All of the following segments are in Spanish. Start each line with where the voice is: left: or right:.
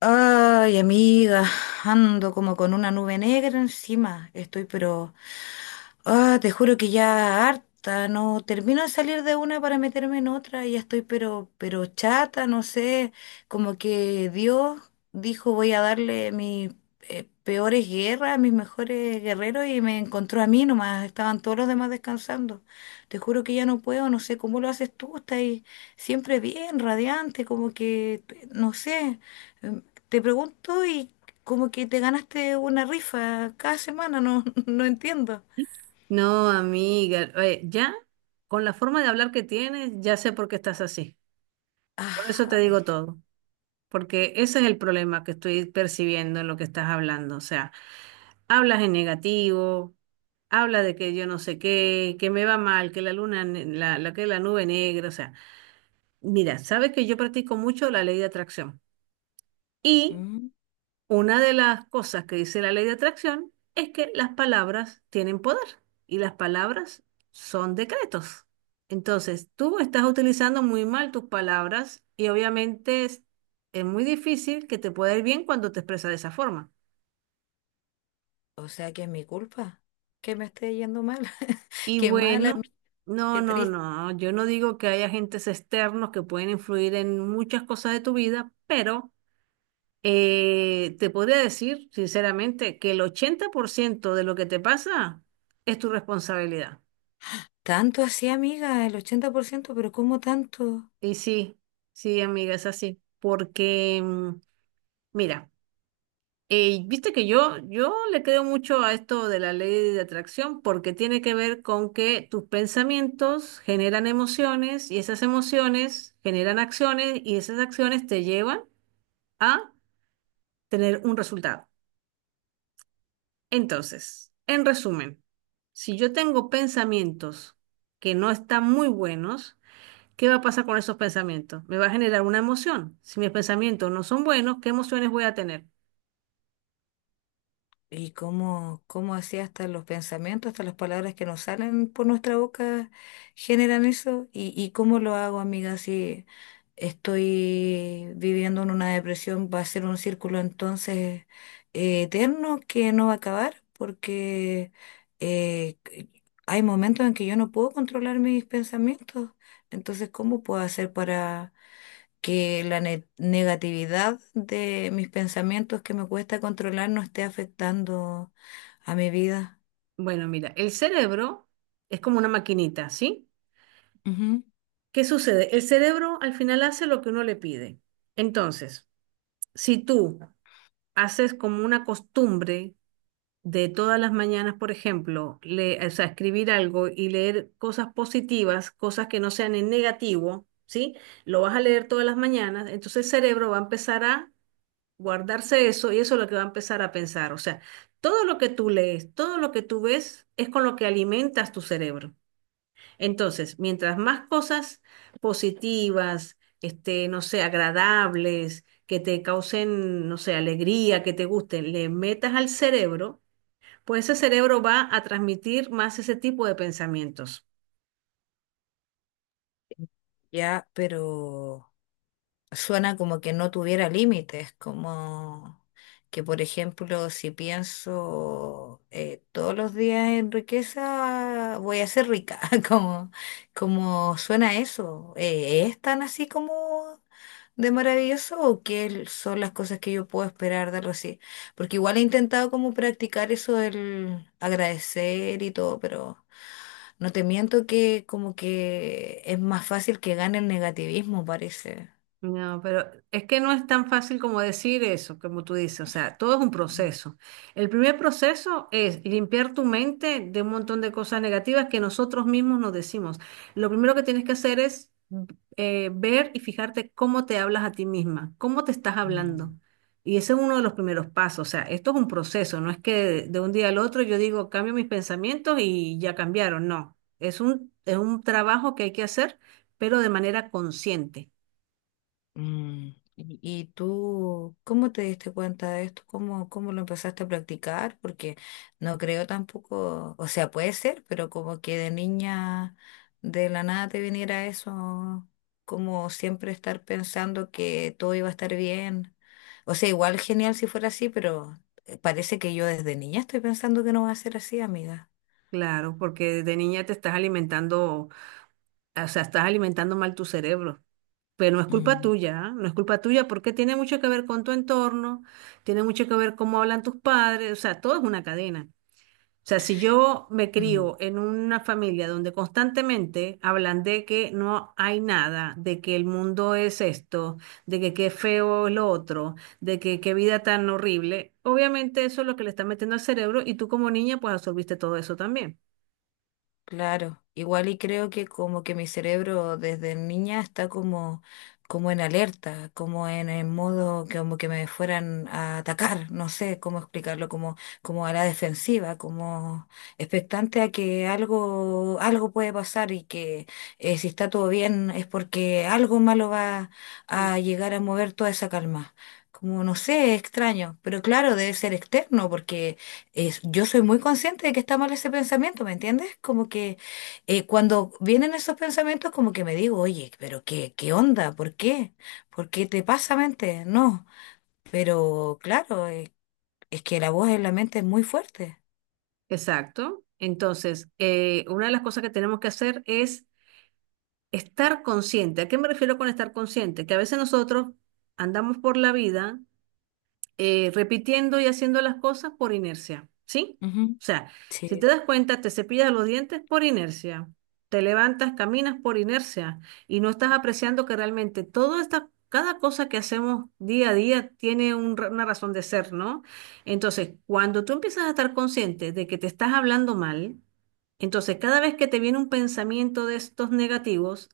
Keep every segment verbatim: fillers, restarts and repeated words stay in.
left: Ay, amiga, ando como con una nube negra encima. Estoy pero Ah, te juro que ya harta, no termino de salir de una para meterme en otra, ya estoy pero, pero chata, no sé, como que Dios dijo voy a darle mis eh, peores guerras a mis mejores guerreros y me encontró a mí nomás, estaban todos los demás descansando. Te juro que ya no puedo, no sé cómo lo haces tú, estás ahí siempre bien, radiante, como que, no sé, em, te pregunto y como que te ganaste una rifa cada semana, no, no entiendo.
right: No, amiga, oye, ya con la forma de hablar que tienes, ya sé por qué estás así. Por eso te
left: Ay,
right: digo todo, porque ese es el problema que estoy percibiendo en lo que estás hablando. O sea, hablas en negativo, hablas de que yo no sé qué, que me va mal, que la luna, ne- la, la que la nube negra. O sea, mira, sabes que yo practico mucho la ley de atracción y
left: mm,
right: una de las cosas que dice la ley de atracción es que las palabras tienen poder y las palabras son decretos. Entonces, tú estás utilizando muy mal tus palabras y obviamente es, es muy difícil que te pueda ir bien cuando te expresas de esa forma.
left: o sea que es mi culpa que me esté yendo mal.
right: Y
left: Qué mala, mi-
right: bueno, no,
left: qué
right: no,
left: triste.
right: no, yo no digo que haya agentes externos que pueden influir en muchas cosas de tu vida, pero Eh, te podría decir, sinceramente, que el ochenta por ciento de lo que te pasa es tu responsabilidad.
left: Tanto así, amiga, el ochenta por ciento, pero ¿cómo tanto?
right: Y sí, sí, amiga, es así. Porque, mm, mira, eh, viste que yo, yo le creo mucho a esto de la ley de atracción porque tiene que ver con que tus pensamientos generan emociones y esas emociones generan acciones y esas acciones te llevan a tener un resultado. Entonces, en resumen, si yo tengo pensamientos que no están muy buenos, ¿qué va a pasar con esos pensamientos? Me va a generar una emoción. Si mis pensamientos no son buenos, ¿qué emociones voy a tener?
left: Y cómo, cómo así hasta los pensamientos, hasta las palabras que nos salen por nuestra boca generan eso. Y, y cómo lo hago, amiga, si estoy viviendo en una depresión, va a ser un círculo entonces eh, eterno que no va a acabar, porque eh, c- hay momentos en que yo no puedo controlar mis pensamientos. Entonces, ¿cómo puedo hacer que la ne- negatividad de mis pensamientos que me cuesta controlar no esté afectando a mi vida?
right: Bueno, mira, el cerebro es como una maquinita, ¿sí?
left: Ujú.
right: ¿Qué sucede? El cerebro al final hace lo que uno le pide. Entonces, si tú haces como una costumbre de todas las mañanas, por ejemplo, le, o sea, escribir algo y leer cosas positivas, cosas que no sean en negativo, ¿sí? Lo vas a leer todas las mañanas, entonces el cerebro va a empezar a guardarse eso y eso es lo que va a empezar a pensar. O sea, todo lo que tú lees, todo lo que tú ves es con lo que alimentas tu cerebro. Entonces, mientras más cosas positivas, este, no sé, agradables, que te causen, no sé, alegría, que te gusten, le metas al cerebro, pues ese cerebro va a transmitir más ese tipo de pensamientos.
left: Ya, pero suena como que no tuviera límites, como que, por ejemplo, si pienso eh, todos los días en riqueza, voy a ser rica, como, como suena eso. Eh, ¿es tan así como de maravilloso o qué son las cosas que yo puedo esperar de algo así? Porque igual he intentado como practicar eso del agradecer y todo, pero no te miento que como que es más fácil que gane el negativismo, parece.
right: No, pero es que no es tan fácil como decir eso, como tú dices, o sea, todo es un proceso. El primer proceso es limpiar tu mente de un montón de cosas negativas que nosotros mismos nos decimos. Lo primero que tienes que hacer es eh, ver y fijarte cómo te hablas a ti misma, cómo te estás hablando.
left: Mm.
right: Y ese es uno de los primeros pasos, o sea, esto es un proceso, no es que de, de un día al otro yo digo, cambio mis pensamientos y ya cambiaron, no, es un, es un trabajo que hay que hacer, pero de manera consciente.
left: Mm, ¿y y tú cómo te diste cuenta de esto? ¿Cómo, cómo lo empezaste a practicar? Porque no creo tampoco, o sea, puede ser, pero como que de niña de la nada te viniera eso, como siempre estar pensando que todo iba a estar bien. O sea, igual genial si fuera así, pero eh, parece que yo desde niña estoy pensando que no va a ser así, amiga.
right: Claro, porque desde niña te estás alimentando, o sea, estás alimentando mal tu cerebro. Pero no es culpa
left: Mm,
right: tuya, ¿ah? No es culpa tuya porque tiene mucho que ver con tu entorno, tiene mucho que ver cómo hablan tus padres, o sea, todo es una cadena. O sea, si yo me
left: mm.
right: crío en una familia donde constantemente hablan de que no hay nada, de que el mundo es esto, de que qué feo es lo otro, de que qué vida tan horrible, obviamente eso es lo que le está metiendo al cerebro y tú como niña pues absorbiste todo eso también.
left: Claro, igual y creo que como que mi cerebro desde niña está como, como en alerta, como en el modo que como que me fueran a atacar, no sé cómo explicarlo, como, como a la defensiva, como expectante a que algo, algo puede pasar y que eh, si está todo bien es porque algo malo va a llegar a mover toda esa calma. Como no sé, es extraño, pero claro, debe ser externo porque es- yo soy muy consciente de que está mal ese pensamiento, ¿me entiendes? Como que eh, cuando vienen esos pensamientos, como que me digo, oye, pero qué, qué onda, ¿por qué? ¿Por qué te pasa, mente? No, pero claro, eh, es que la voz en la mente es muy fuerte.
right: Exacto. Entonces, eh, una de las cosas que tenemos que hacer es estar consciente. ¿A qué me refiero con estar consciente? Que a veces nosotros andamos por la vida eh, repitiendo y haciendo las cosas por inercia, ¿sí?
left: Ujú.
right: O sea, si te
left: Sí.
right: das cuenta, te cepillas los dientes por inercia, te levantas, caminas por inercia y no estás apreciando que realmente todo esta, cada cosa que hacemos día a día tiene un ra- una razón de ser, ¿no? Entonces, cuando tú empiezas a estar consciente de que te estás hablando mal, entonces, cada vez que te viene un pensamiento de estos negativos,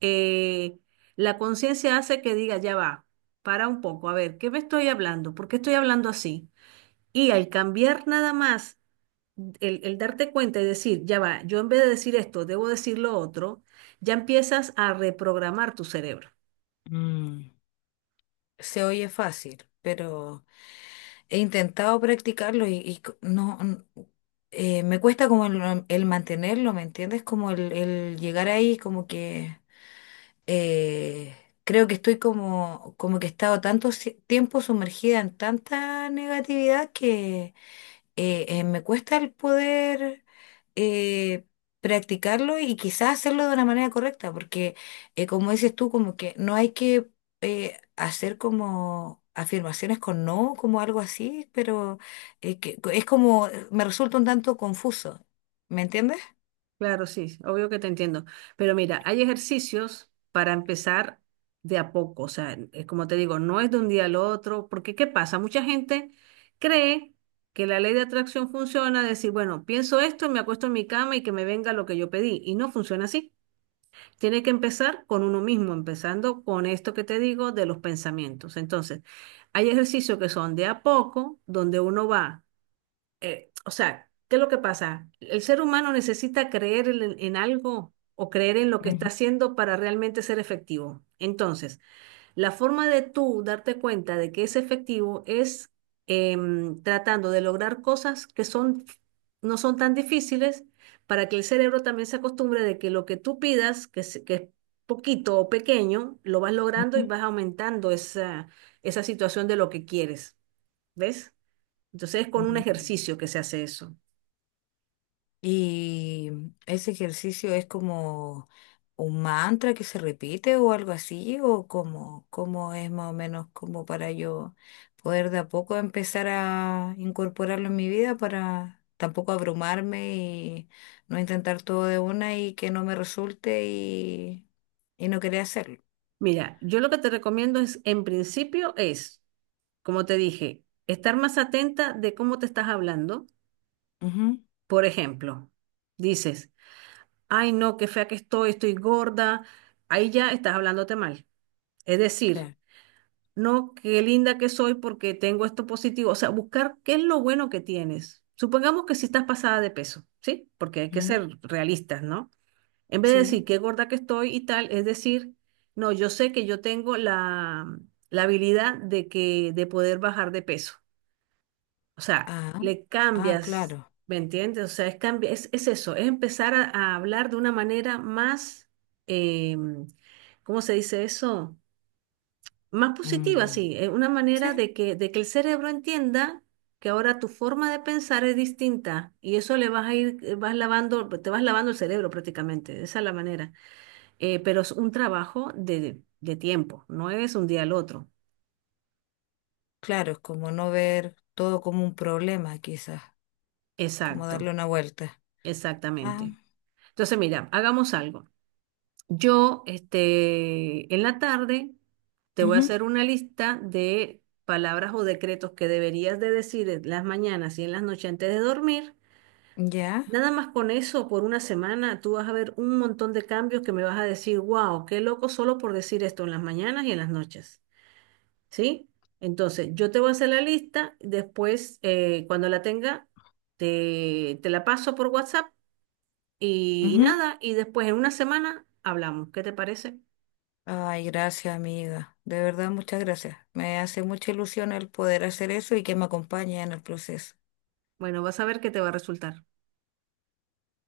right: eh, la conciencia hace que diga, ya va, para un poco, a ver, ¿qué me estoy hablando? ¿Por qué estoy hablando así? Y al cambiar nada más, el, el darte cuenta y decir, ya va, yo en vez de decir esto, debo decir lo otro, ya empiezas a reprogramar tu cerebro.
left: Mm, se oye fácil, pero he intentado practicarlo y, y c- no, n- eh, me cuesta como el, el mantenerlo, ¿me entiendes? Como el, el llegar ahí, como que eh, creo que estoy como, como que he estado tanto si- tiempo sumergida en tanta negatividad que eh, eh, me cuesta el poder eh, practicarlo y quizás hacerlo de una manera correcta, porque eh, como dices tú, como que no hay que eh, hacer como afirmaciones con no, como algo así, pero eh, que, es como, me resulta un tanto confuso, ¿me entiendes?
right: Claro, sí, obvio que te entiendo. Pero mira, hay ejercicios para empezar de a poco. O sea, es como te digo, no es de un día al otro, porque ¿qué pasa? Mucha gente cree que la ley de atracción funciona, decir, bueno, pienso esto, me acuesto en mi cama y que me venga lo que yo pedí. Y no funciona así. Tiene que empezar con uno mismo, empezando con esto que te digo de los pensamientos. Entonces, hay ejercicios que son de a poco, donde uno va eh, o sea, ¿qué es lo que pasa? El ser humano necesita creer en, en algo o creer en lo que está
left: Ujú,
right: haciendo para realmente ser efectivo. Entonces, la forma de tú darte cuenta de que es efectivo es em, tratando de lograr cosas que son, no son tan difíciles para que el cerebro también se acostumbre de que lo que tú pidas, que, es- que es poquito o pequeño, lo vas logrando y
left: ujú,
right: vas aumentando esa, esa situación de lo que quieres. ¿Ves? Entonces es con un
left: ujú.
right: ejercicio que se hace eso.
left: Y ese ejercicio es como un mantra que se repite o algo así, o como, como es más o menos como para yo poder de a poco empezar a incorporarlo en mi vida para tampoco abrumarme y no intentar todo de una y que no me resulte y, y no querer hacerlo.
right: Mira, yo lo que te recomiendo es, en principio, es, como te dije, estar más atenta de cómo te estás hablando.
left: Ujú,
right: Por ejemplo, dices, ay no, qué fea que estoy, estoy gorda. Ahí ya estás hablándote mal. Es decir,
left: claro.
right: no, qué linda que soy porque tengo esto positivo. O sea, buscar qué es lo bueno que tienes. Supongamos que si estás pasada de peso, ¿sí? Porque hay que
left: Ujú,
right: ser realistas, ¿no? En vez de decir
left: sí.
right: qué gorda que estoy y tal, es decir, no, yo sé que yo tengo la, la habilidad de que de poder bajar de peso. O sea,
left: Ah,
right: le
left: ah,
right: cambias,
left: claro.
right: ¿me entiendes? O sea, es, cambi- es, es eso, es empezar a, a hablar de una manera más, eh, ¿cómo se dice eso? Más positiva,
left: Mm,
right: sí, eh, una manera
left: sí.
right: de que, de que el cerebro entienda que ahora tu forma de pensar es distinta y eso le vas a ir, eh, vas lavando, te vas lavando el cerebro prácticamente, esa es la manera. Eh, pero es un trabajo de, de tiempo, no es un día al otro.
left: Claro, es como no ver todo como un problema, quizás. Como darle
right: Exacto,
left: una vuelta. Ah,
right: exactamente. Entonces, mira, hagamos algo. Yo, este, en la tarde te voy a
left: ujú,
right: hacer una lista de palabras o decretos que deberías de decir en las mañanas y en las noches antes de dormir.
left: ya,
right: Nada más con eso, por una semana, tú vas a ver un montón de cambios que me vas a decir, wow, qué loco solo por decir esto en las mañanas y en las noches. ¿Sí? Entonces, yo te voy a hacer la lista, después, eh, cuando la tenga, te, te la paso por WhatsApp y, y
left: ujú.
right: nada, y después en una semana hablamos. ¿Qué te parece?
left: Ay, gracias, amiga. De verdad, muchas gracias. Me hace mucha ilusión el poder hacer eso y que me acompañe en el proceso.
right: Bueno, vas a ver qué te va a resultar.